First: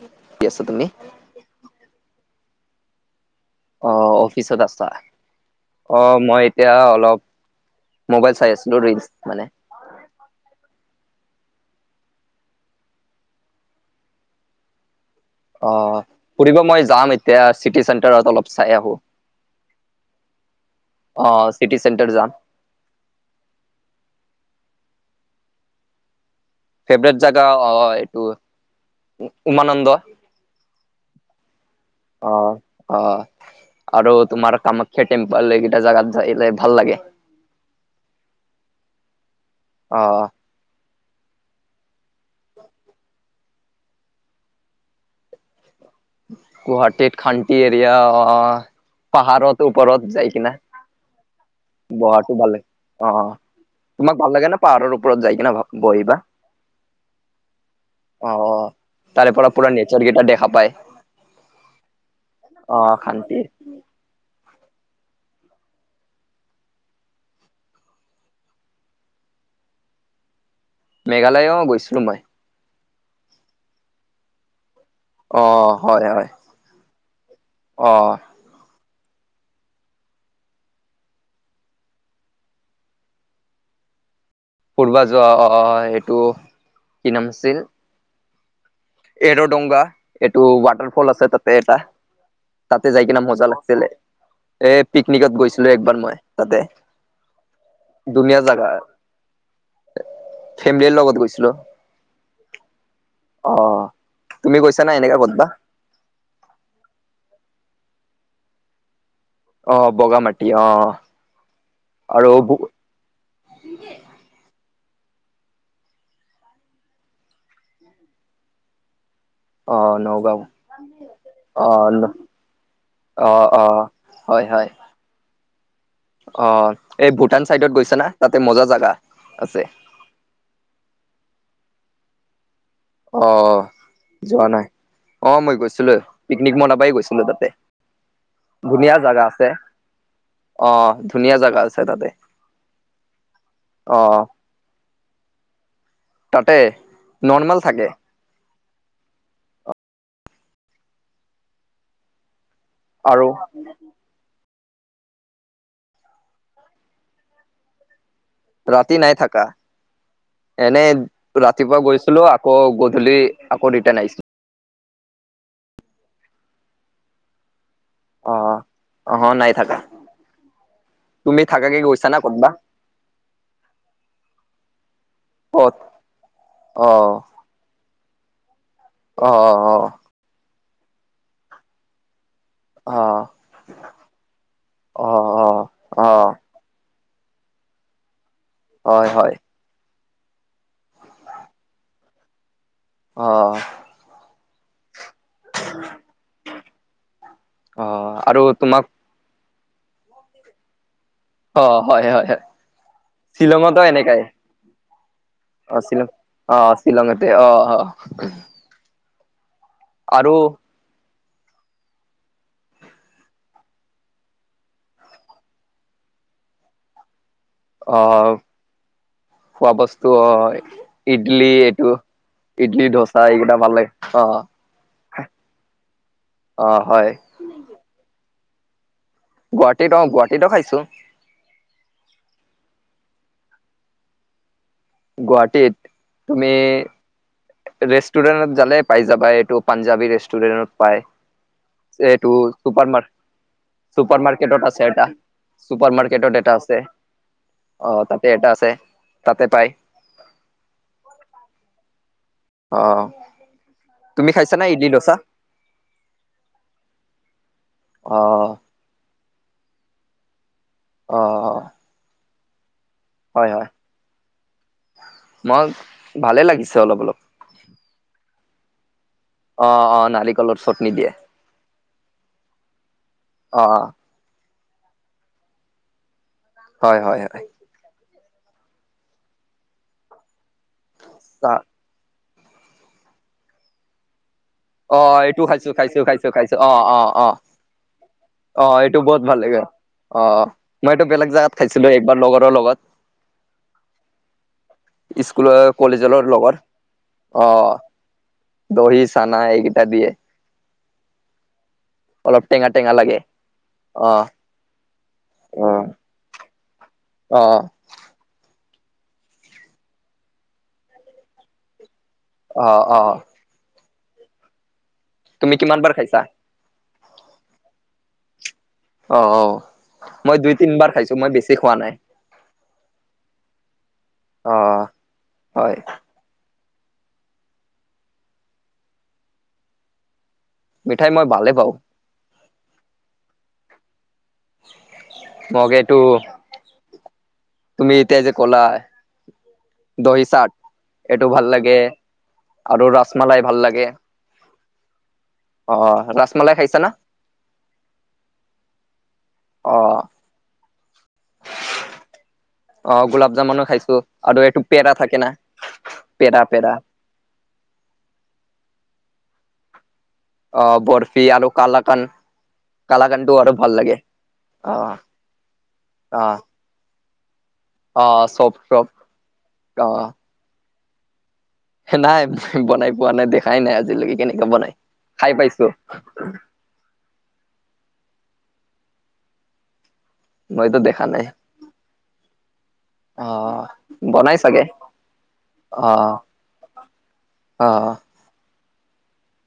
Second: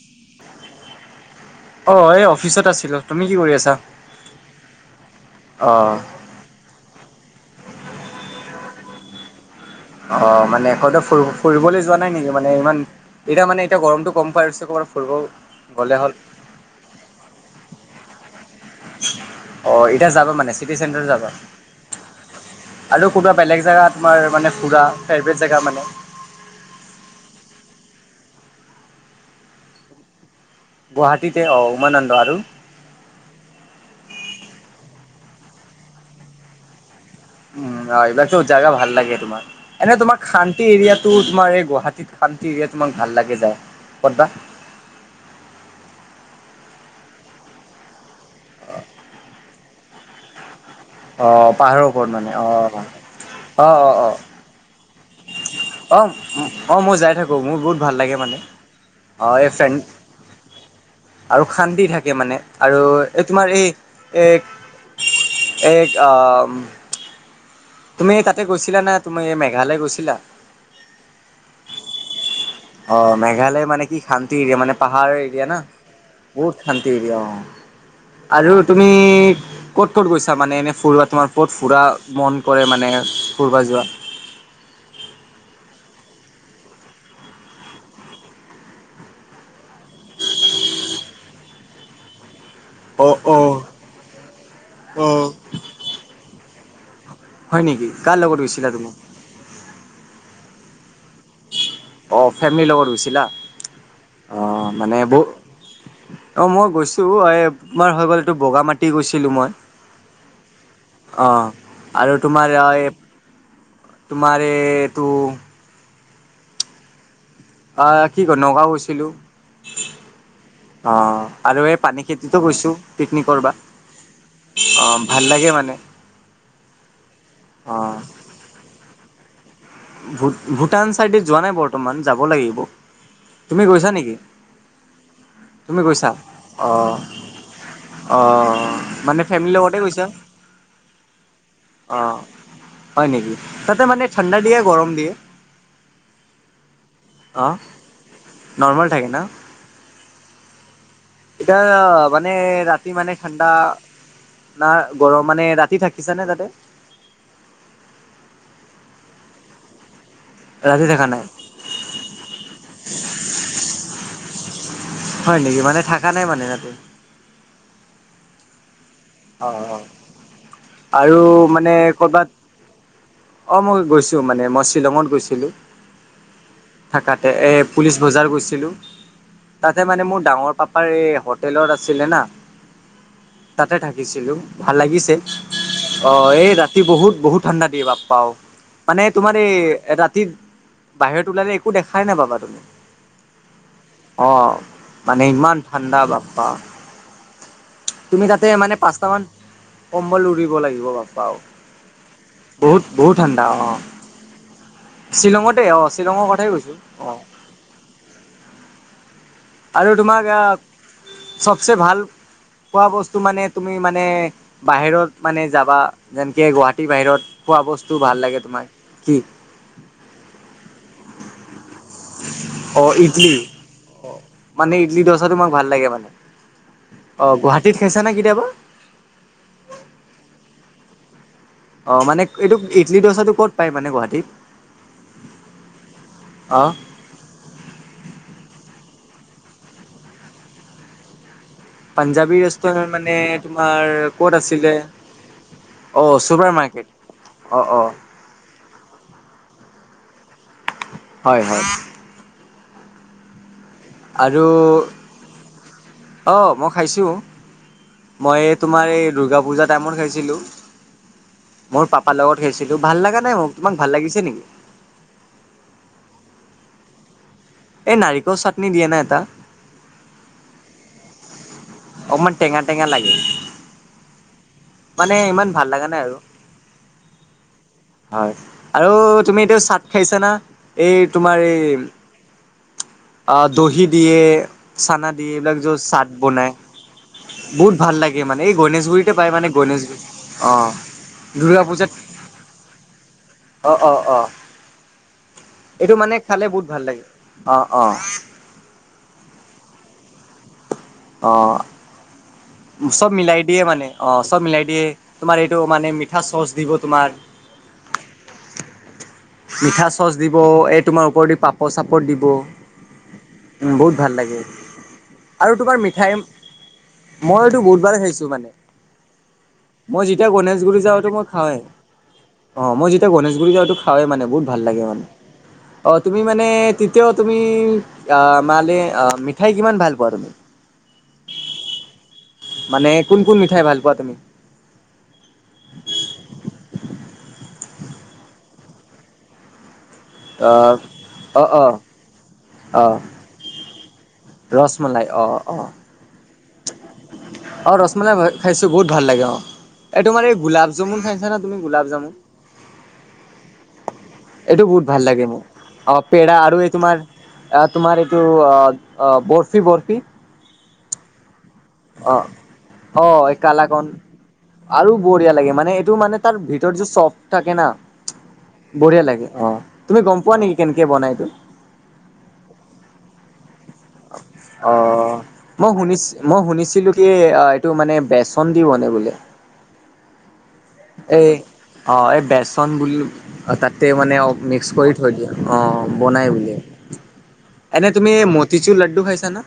কি কৈছা তুমি? অ এই অফিচত আছিলোঁ। অ অফিচত আছা। অ মই এতিয়া অলপ। মোবাইল চাই আছিলো ৰিলচ মানে। অ' মানে এখনতে ফু-ফুৰিবলৈ যোৱা নাই নেকি? মানে ইমান, এতিয়া মানে এতিয়া গৰমতটো কম পাইছে। ফুৰিব অ গ'লে হ'ল ফুৰিব মই যাম এতিয়া। চিটি চেণ্টাৰত অলপ। চাই আহো। অ এতিয়া যাবা মানে? চিটি চেণ্টাৰ যাবা? অ' চিটি চেণ্টাৰ যাম। আৰু কোনোবা বেলেগ জেগা, তোমাৰ মানে ফুৰা, ফেভৰেট জেগা মানে। ফেভৰেট জেগা অ' এইটো উমানন্দ। গুৱাহাটীতে অ'। উমানন্দ আৰু অ', অ', আৰু তোমাৰ কামাখ্যা টেম্পল এইকেইটা জাগাত জাইলে ভাল লাগে। উম, অ' এইবিলাক জাগা ভাল লাগে তোমাৰ, এনে তোমাৰ অ' খান্তি এৰিয়াত [unintelligible] তোমাৰ এই গুৱাহাটীত খান্তি এৰিয়াত তোমাৰ ভাল লাগে যায় ক'তবা। গুৱাহাটীত খানটি এৰিয়া অ' পাহাৰত ওপৰত যায় কিনে। অ পাহাৰৰ ওপৰত মানে বহাটো অ ভালে অ', অ', তোমাক ভাল লাগে ন' পাহাৰৰ ওপৰত যাই কিনে অ অ বহিবা, অ মই যাই থাকো মোৰ বহুত ভাল লাগে অ', মানে অ'। তাৰে অ' এই পৰা পোৱা ফ্ৰেণ্ড নেচাৰ কেইটা দেখা পায়। আৰু শান্তি থাকে মানে আৰু এ শান্তি তোমাৰ এ এক এক অম তুমি তাতে গৈছিলা না তুমি মেঘালয় গৈছিলা? মেঘালয় অ' গৈছিলোঁ মই। অ' মেঘালয় মানে কি শান্তিৰ এৰিয়া মানে পাহাৰৰ অ এৰিয়া না হয় হয় বহুত শান্তি এৰিয়া অ' আৰু তুমি [unintelligible] ক'ত ক'ত গৈছা মানে এনে ফুুৰবা তোমাৰ ক'ত ফুৰা মন কৰে মানে ফুৰবা যোৱা। ফূৰবা যোৱা অ' সেইটো, কি নাম আছিল। এৰ'ডংগা এইটো ৱাটাৰফল আছে তাতে এটা। তাতে যাই অ' কিনে মজা অ' লাগিছিলে, এ অ'। পিকনিকত গৈছিলোঁ একবাৰ মই তাতে। হয় নেকি, কাৰ ধুনীয়া লগত জাগা গৈছিলা তুমি? ফেমিলিৰ লগত গৈছিলোঁ। অ' ফেমিলিৰ লগত গৈছিলা। তুমি অ' গৈছা না মানে এনেকা ব- ক'তবা অ' মই গৈছোঁ এই [unintelligible] হৈ গ'ল এইটো বগামাটি গৈছ [unintelligible] অ বগামাটি অ অ' আৰু তোমাৰ এ এই তোমাৰ এটো। অ' কি কয় নগাওঁ গৈছিলোঁ। অ নগাঁও অ' আৰু অ এই পানী খেতিতো গৈছোঁ পিকনি অ কৰবা। অ হয় হয় অ' ভাল লাগে মান অ' এই ভূটান চাইডত গৈছে না তাতে মজা জাগা আছে। ভূ ভূটান চাইডে যোৱা নাই বৰ্তমান যাব লাগিব। তুমি অ' গৈছা নেকি? যোৱা নাই। অ'' মই তুমি গৈছিলোঁ, গৈছা? পিকনিক মনবাই অ', গৈছিলোঁ তাতে। অ', ধুনীয়া মানে জাগা আছে, ফেমিলিৰ লগতে গৈছা? অ' ধুনীয়া জাগা আছে তাতে। অ', হয় নেকি, তাতে অ মানে ঠাণ্ডা দিয়ে গৰম দিয়ে। তাতে অ', নৰ্মেল থাকে। নৰ্মেল থাকে ন'। এতিয়া মানে ৰাতি মানে আৰু ঠাণ্ডা। না গৰম মানে ৰাতি থাকিছা নে তাতে। ৰাতি নাই থাকা। ৰাতি এনেই থাকা নাই? ৰাতিপুৱা গৈছিলোঁ আকৌ গধূলি আকৌ ৰিটাৰ্ণ আহিছোঁ। হয় নেকি মানে থাকা নাই মানে তাতে। অ'। নাই অ', থাকা অ', আৰু তুমি মানে থাকাকে গৈছা না কৰ'বাত। ক'তবা অ' মই গৈছোঁ মানে মই শ্বিলঙত গৈছিলোঁ। ক'ত অ থাকাতে এ পুলিচ বজাৰ গৈছিলোঁ, অ অ তাতে মানে মোৰ ডাঙৰ পাপাৰ এই হোটেলত আছিলে না। অ'। থাকিছিলোঁ ভাল অ লাগিছে, অ' এই ৰাতি বহুত বহুত ঠাণ্ডা দিয়ে বাপ্পাওঁ। মানে হয় হয় তোমাৰ এই ৰাতি, বাহিৰত ওলালে একো দেখাই নাপাবা তুমি। অ অ', মানে ইমান ঠাণ্ডা বাপ্পা। অ', তুমি আৰু তাতে মানে তোমাক পাঁচটা মান কম্বল উৰিব লাগিব বা অ হয় হয় হয় বহুত বহুত ঠাণ্ডা, অহ। শ্বিলঙতো এনেকাই শ্বিলঙতেই, অ'। শ্বিলং শ্বিলঙৰ কথাই অ কৈছো অ'। শ্বিলঙতে অ আৰু তোমাক অহ, চবচে ভাল খোৱা বস্তু মানে তুমি মানে বাহিৰত মানে যাবা, যেনেকে গুৱাহাটীৰ বাহিৰত। [unintelligible] বস্তুও ভাল আহ লাগে তোমাৰ। কি খোৱা বস্তু অ' অ', ইডলি এইটো। ইডলি, ড'চা এইগিটা ভাল লাগে, অহ। মানে ইডলি দ'চা তোমাক ভাল লাগে মানে, অ হয় অ', গুৱাহাটীত খাইছা নে কেতিয়াবা? গুৱাহাটীত অ', গুৱাহাটীতো খাইছো। অ', মানে এইটো ইডলি ড'চাটো ক'ত পায় মানে গুৱাহাটীত? গুৱাহাটীত? তুমি অ ৰেষ্টুৰেণ্টত জালে পাই যাবা, এইটো পাঞ্জাবী ৰেষ্টুৰেণ্টত পায়। এইটো পাঞ্জাবী ৰেষ্টুৰেণ্ট চুপাৰ মাৰ, মানে তোমাৰ চুপাৰ ক'ত মাৰ্কেটত আছিলে আছে এটা। চুপাৰ অ মাৰ্কেটত চুপাৰ এটা আছে, মাৰ্কেট অ', তাতেই এটা আছে, তাতেই পাই। হয় হয় অ', তুমি আৰু খাইছা না ইডলি ড'চা। অ', মই খাইছোঁ, অ মই তোমাৰ এই দুৰ্গা পূজা টাইমত খাইছিলোঁ। অ', অ'। ছিলোঁ, ভাল লগা নাই মোক, তোমাক ভাল লাগিছে নেকি? মই, ভালেই লাগিছে অলপ অলপ। নি দিয়েনা এটা। অ', অ', নাৰিকলৰ চাটনি দিয়ে। অকমান টেঙা টেঙা লাগে, অ অ মানে ইমান ভাল লাগা নাই আৰু। হয়, হয়, হয়। হয় আৰু তুমি এইটো চাট খাইছা না, এই তোমাৰ চাহ, এই অহ, দহি দিয়ে। অ চানা দিয়ে, এইটো এইবিলাক খাইছো য'ত খাইছো চাত খাইছো বনাই, খাইছো অ অ অ বহুত ভাল লাগে মানে, এই অ এইটো গনেশগুৰিতে বহুত পায় ভাল মানে লাগে গণেশগুৰি, অ মই এইটো বেলেগ অ', জেগাত দুৰ্গা খাইছিলো পূজাত একবাৰ লগৰৰ লগত অ', অ', অ'। স্কুলৰ এইটো মানে কলেজৰ খালে লগত, বহুত ভাল লাগে। অ', দহি, চানা কেইটা দিয়ে। অহ। অলপ টেঙা টেঙা চব লাগে মিলাই দিয়ে মানে, অ', চব মিলাই দিয়ে, তোমাৰ এইটো অ মানে মিঠা চ'চ দিব তোমাৰ। মিঠা চ'চ দিব, এই তোমাৰ ওপৰদি পাপাৰ চাপ [unintelligible] দিব, অ অ বহুত ভাল লাগে। আৰু তুমি তোমাৰ কিমান বাৰ মিঠাই, খাইছা মই এইটো বহুতবাৰ খাইছো মানে। অ অ মই যেতিয়া দুই গণেশগুৰি তিনবাৰ যাওঁ, সেইটো খাইছো মই বেছি খাওঁৱেই। খোৱা নাই অ', মই যেতিয়া গণেশগুৰি যাওঁ, এইটো খাওঁৱেই মানে বহুত অ ভাল লাগে মানে, হয় অ', তুমি মানে তেতিয়াও তুমি, অ', মালে মিঠাই কিমান ভাল পোৱা তুমি? মিঠাই মই ভালেই পাওঁ। মানে কোন কোন মিঠাই ভাল পোৱা তুমি? মগ এইটো। তুমি এতিয়া যে ক'লা? দহিচাট অ এইটো অ ভাল অ লাগে আৰু ৰসমালাই ভাল লাগে। ৰচমলাই। অ', ৰাচমলাই খাইছা ন। অ', ৰচমলাই খাইছো, বহুত ভাল লাগে অ'। এই তোমাৰ এই গোলাপ জামুন খাইছা না তুমি? গোলাপ জামুন। অ', গোলাপ জামুনো খাইছো আৰু এইটো বহুত পেৰা ভাল থাকে লাগে না মোৰ। অ' পেৰা আৰু এই তোমাৰ আহ তোমাৰ এইটো অ' অ', বৰ্ফি বৰ্ফি! অ', বৰফি আৰু কালাকান অ', কালাকানটো অ', আৰু ভাল কালাগন। লাগে অ আৰু বঢ়িয়া লাগে মানে এইটো মানে অ তাৰ ভিতৰত যে চফ থাকে না অ চব চব বঢ়িয়া লাগে না। অ তুমি গ'ম পোৱা নেকি কেনেকে বনাই এইটো? নাই বনাই পোৱা নাই দেখ অ', পাইছো মই শুনিছ মই শুনিছিলো কি অ' এইটো মানে বেচন দি বনাই বোলে। মইতো দেখা নাই। এই অ', এই বেচন বুলি অ তাতে মানে বনাই চাগে মিক্স কৰি থৈ দিয়া অ' বনাই বোলে। অ এনে তুমি মতিচুৰ লাডু খাইছা না?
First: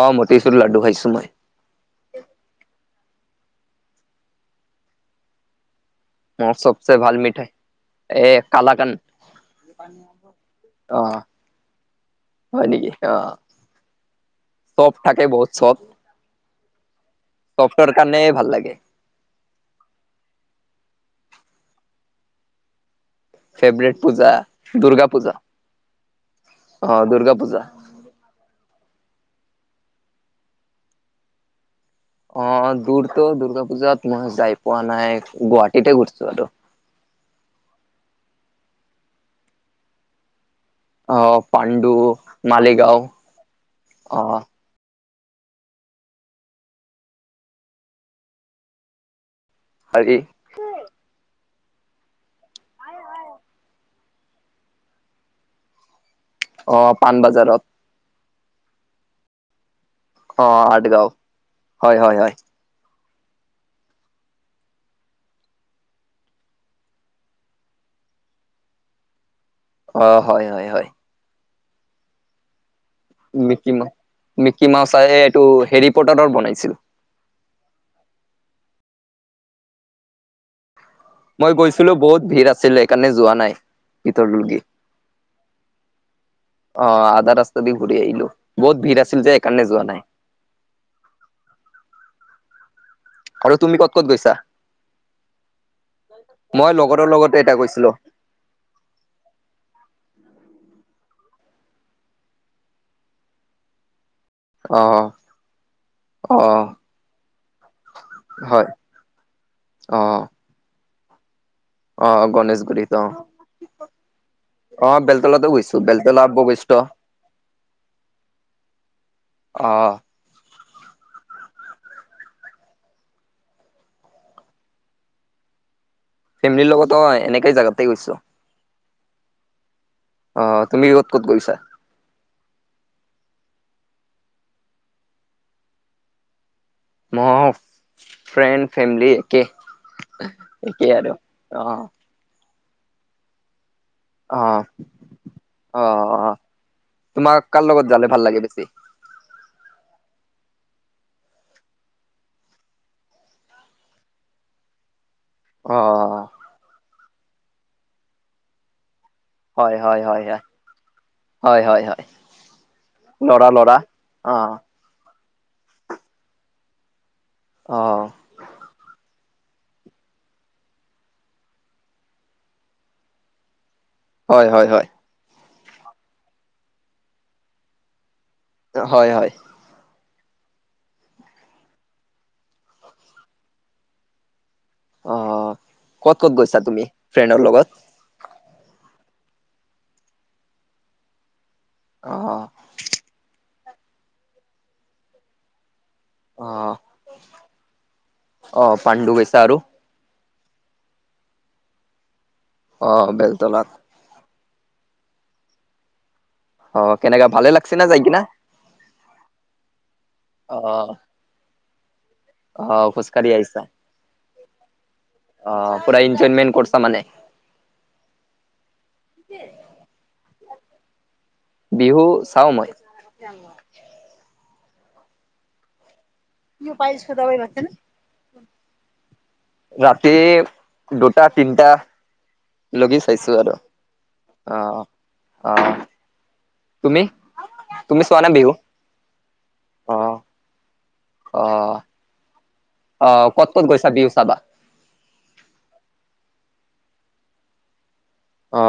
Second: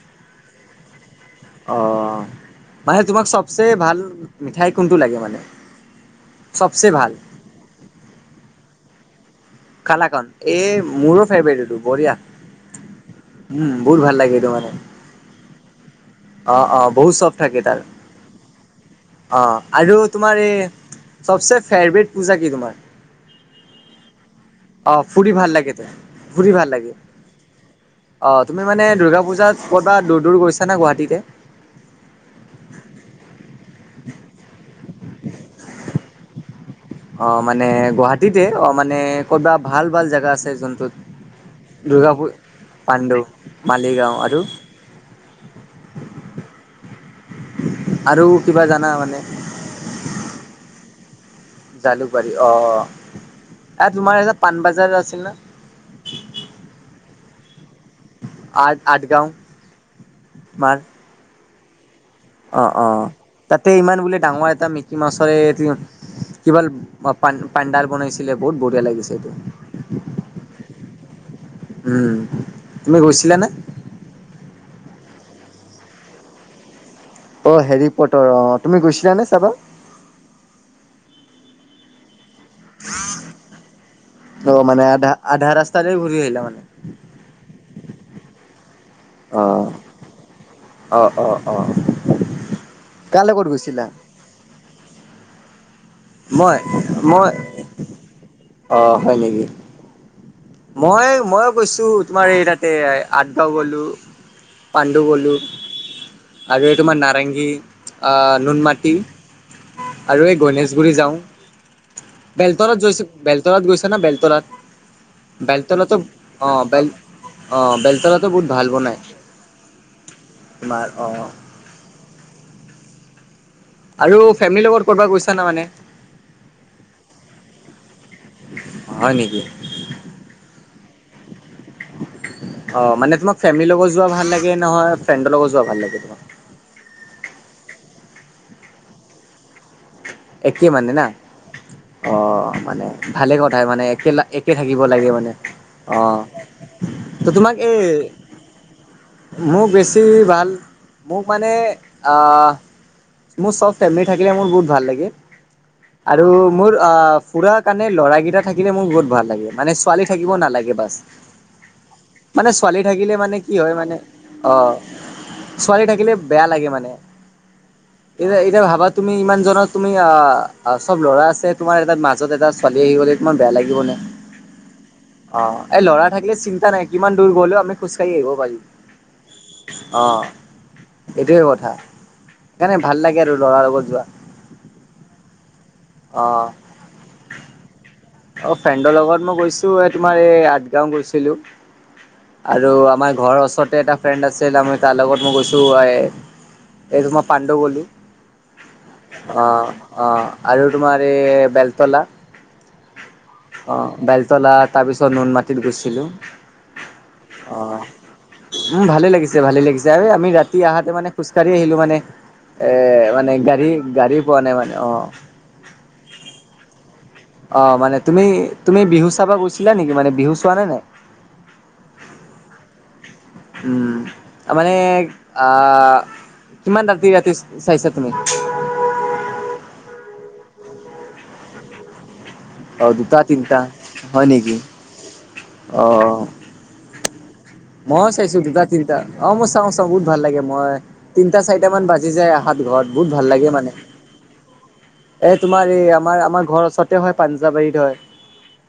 অ', মতিছো লাডু খাইছো মই। অ', মানে তোমাক চবচে ভাল মিঠাই কোনটো লাগে মানে? মোৰ চবচে ভাল মিঠাই এ কালাকান। কালাকন এই অ মোৰো ফেভাৰট এইটো বঢ়িয়া। হয় নেকি অ'। উম, বহুত ভাল লাগে এইটো মানে চফ থাকে বহুত চফ। অ', অ', বহুত চব থাকে তাৰ। চফৰ কাৰণে ভাল লাগে অ', আৰু তোমাৰ এই চবচে ফেভৰেট পূজা কি তোমাৰ? ফেভৰেট পূজা আহ দুৰ্গা ফুৰি পূজা ভাল লাগে তই ফুৰি ভাল লাগে। অ দুৰ্গা পূজা অ', তুমি মানে দুৰ্গা পূজাত ক'বাত দূৰ দূৰ গৈছা নে গুৱাহাটীতে? অ', দূৰতো দুৰ্গা পূজাত মই যাই পোৱা নাই গুৱাহাটীতে ঘৰিছো আৰু। অ', মানে গুৱাহাটীতে অ' মানে ক'বা ভাল ভাল জেগা আছে যোনটোত অ পাণ্ডু দূৰ্গা পূ মালিগাঁও পাণ্ডো মালিগাঁও অ আৰু? আৰু কিবা জানা মানে? [inaudible] জালুকবাৰী অ'। এ তোমাৰ এটা পাানবাজাৰ আছিল ন। অ', পাণবজাৰত। আ-আঠগাঁও। অ', আঠগাঁও। হয় হয় হয় অ', অ', তাতে ইমান বোলে ডাঙৰ এটা মিকি মাউছৰে কিবা প-পাণ্ডাল বনাইছিলে বহুত বঢ়িয়া লাগিছে এইটো। অ', হয়, হয়, হয়। উম, তুমি গৈছিলানে? কিমা চাই এইটো হেৰি পটাৰৰ বনাইছিলো। অ', হেৰি পটাৰৰ অ'। তুমি গৈছিলানে চাবা? মই গৈছিলো বহুত ভিৰ আছিলে সেইকাৰণে যোৱা নাই। অ ভিতৰদি মানে আধা আধা ৰাস্তাতে ঘূৰি আহিলা মানে অ' আধা ৰাস্তা দি ঘৰি আহিলো বহুত ভিৰ আছিল যে অ এই কাৰণে যোৱা নাই। অ', অ', অ'। কাৰ লগত আৰু তুমি গৈছিলা ক'ত ক'ত গৈছা? মই লগতৰ মই লগতে এটা কৈছিলোঁ। অ', হয় নেকি? মই মই কৈছো তোমাৰ এই তাতে আঠগাঁও গ'লো। পাণ্ডু অ গ'লো। আৰু অ', এই তোমাৰ নাৰেংগী হয় নুনমাটি অ', আৰু গণ ৰি যাওঁ অ', বেলতলত গণেশগুৰিত গৈছো অ', বেলতলত গৈছা নে বেলতলত। অ', বেলতলাতো গৈছো বেলতলাাতো বেলতলা অ' বশিষ্ঠ বেল অ' বেলতলাাতো বহুত ভাল বনাই। আহ। বোমাৰ অ'। আৰু ফেমিলিৰ লগত কৰব গৈছা না মানে? ফেমিলিৰ লগত অ' এনেকে জাগাতে গৈছো। হয় নেকি? অ' তুমি ক'ত ক'ত গৈছা? [inaudible] অ' মানে তোমাক ফেমিলিৰ লগত যোৱা ভাল লাগে নহয় ফ্ৰেণ্ডৰ লগত যোৱা ভাল লাগে? ম, ফ্ৰেড ফেমিলি একে। একে মানে একেই না, আৰু অ', অ' মানে ভালে কথাই মানে একো একে অ', থাকিব লাগে মানে, অ'। ত' তোমাক কাৰ এই লগত যালে ভাল লাগে বেছি? মোক বেছি ভাল, মোক মানে মোৰ চব ফেমিলি থাকিলে মোৰ বহুত ভাল লাগে। অ', আৰু মোৰ আহ ফুৰা কাৰণে লৰাৰাকেইটা থাকিলে মোৰ বহুত ভাল। লাগে হয় মানে হয় ছোৱালী হয় থাকিব হয় নালাগে বাছ। হয় হয় হয় মানে ছোৱালী থাকিলে মানে ল'ৰা কি হয় ল'ৰা মানে, অ'। ছোৱালী থাকিলে বেয়া লাগে মানে, অ', এতিয়া এতিয়া ভাবা তুমি ইমান জত তুমি আ চব ল'ৰা আছে তোমাৰ এটা মাজত এটা ছোৱালী আহি গলে তোমাৰ বেয়া লাগিব নে? হয় হয় হয়। অ' এই লৰা থাকিলে চিন্তা নাই কিমান দূৰ গ'লেও আমি খোজকাঢ়ি আহিব অ'। হয় হয় এইটোৱে কথা, সেইকাৰণে ভাল লাগে আৰু লৰাৰ লগত যোৱা। আহ ক'ত ক'ত অ', গৈছা তুমি ফ্ৰেণ্ডৰ লগত? অ' ফ্ৰেণ্ডৰ লগত মই গৈছোঁ এ তোমাৰ এই আঠগাও গৈছিলোঁ। অ', আৰু আমাৰ ঘৰৰ ওচৰতে এটা ফ্ৰেণ্ড আছিল আমি তাৰ লগত মই গৈছো অ', এ এইটো মই পাণ্ড গলো পাণ্ডু গৈছা আৰু অ' অ'। আৰু তোমাৰ এই বেলতলা। অ' বেলটলাত। উতলা তাৰ পিছত নুনমাটিত গৈছিলোঁ। অ' কেনেকা ভালে লাগছে অ'। না যাই কিনা? উম ভালে লাগিছে ভালে লাগিছে এই আমি ৰাতি আহাতে মানে খোজকাঢ়ি আহিলো মানে এ আহ খোজ কঢ়ি মানে আহিছা, গাড়ী গাড়ী পোৱা নাই মানে অ'। আহ পুৰা এনজয়মেট কৰিছা মানে? অ' মানে তুমি তুমি বিহু চাবা গৈছিলা নেকি, মানে বিহু চোৱা নে নাই? বিহু চাওঁ মই। উম তাৰমানে আহ কিমান ৰাতি ৰাতি চাইছা তুমি? ৰাতি দুটা তিনিটা অ' লগি দুটা চাইছো আৰু, তিনটা হয় নেকি? আহ আহ তুমি? তুমি মইয়ো চোৱা নে চাইছো বিহু দুটা তিনিটা, অ' মই চাওঁ চাওঁ অ বহুত ভাল লাগে মই তিনিটা অ চাৰিটা মান বাজি যায় আহাত। ঘৰত বহুত অ ভাল লাগে ক'ত ক'ত মানে, গৈছা বিহু চাবা এ তোমাৰ এই আমাৰ আমাৰ ঘৰ ওচৰতে হয় পাঞ্জাবাৰীত হয়। অ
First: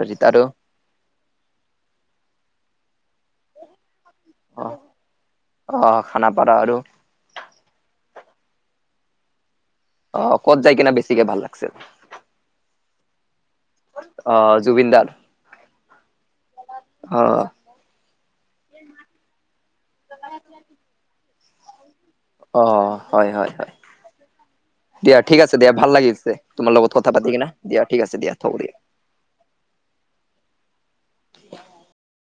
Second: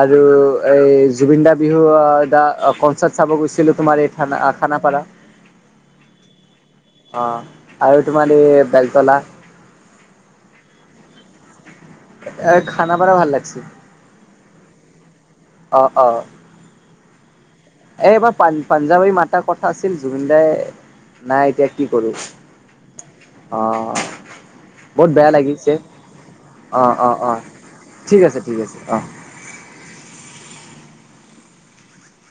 আৰু এই জুবিন দা বিহু দা কনচাৰ্ট হৈছিলে তোমাৰ এ খানা অ খানাপাৰা, অ খানাপাৰা আৰু অ'। তোমাৰ এই বেলতলা। অ' ক'ত যায় কি না বেছিকে ভাল লাগছে? খানাপাৰা ভাল লাগছে। অ' জুবিন দাৰ। অ' অ'। অ'। এ এইবাৰ পাঞ্জাবাৰীত মাতাৰ কথা আছিল জুবিনদাই নাই এতিয়া কি অ' অ হয় হয় হয় বহুত দিয়া বেয়া ঠিক আছে দিয়া লাগিছে। অ', ভাল লাগিছে তোমাৰ লগত কথা অ', পাতি অ', কিনা দিয়া ঠিক দিয়া আছে থ'ব ঠিক দিয়া। আছে অ'। [inaudible] [inaudible]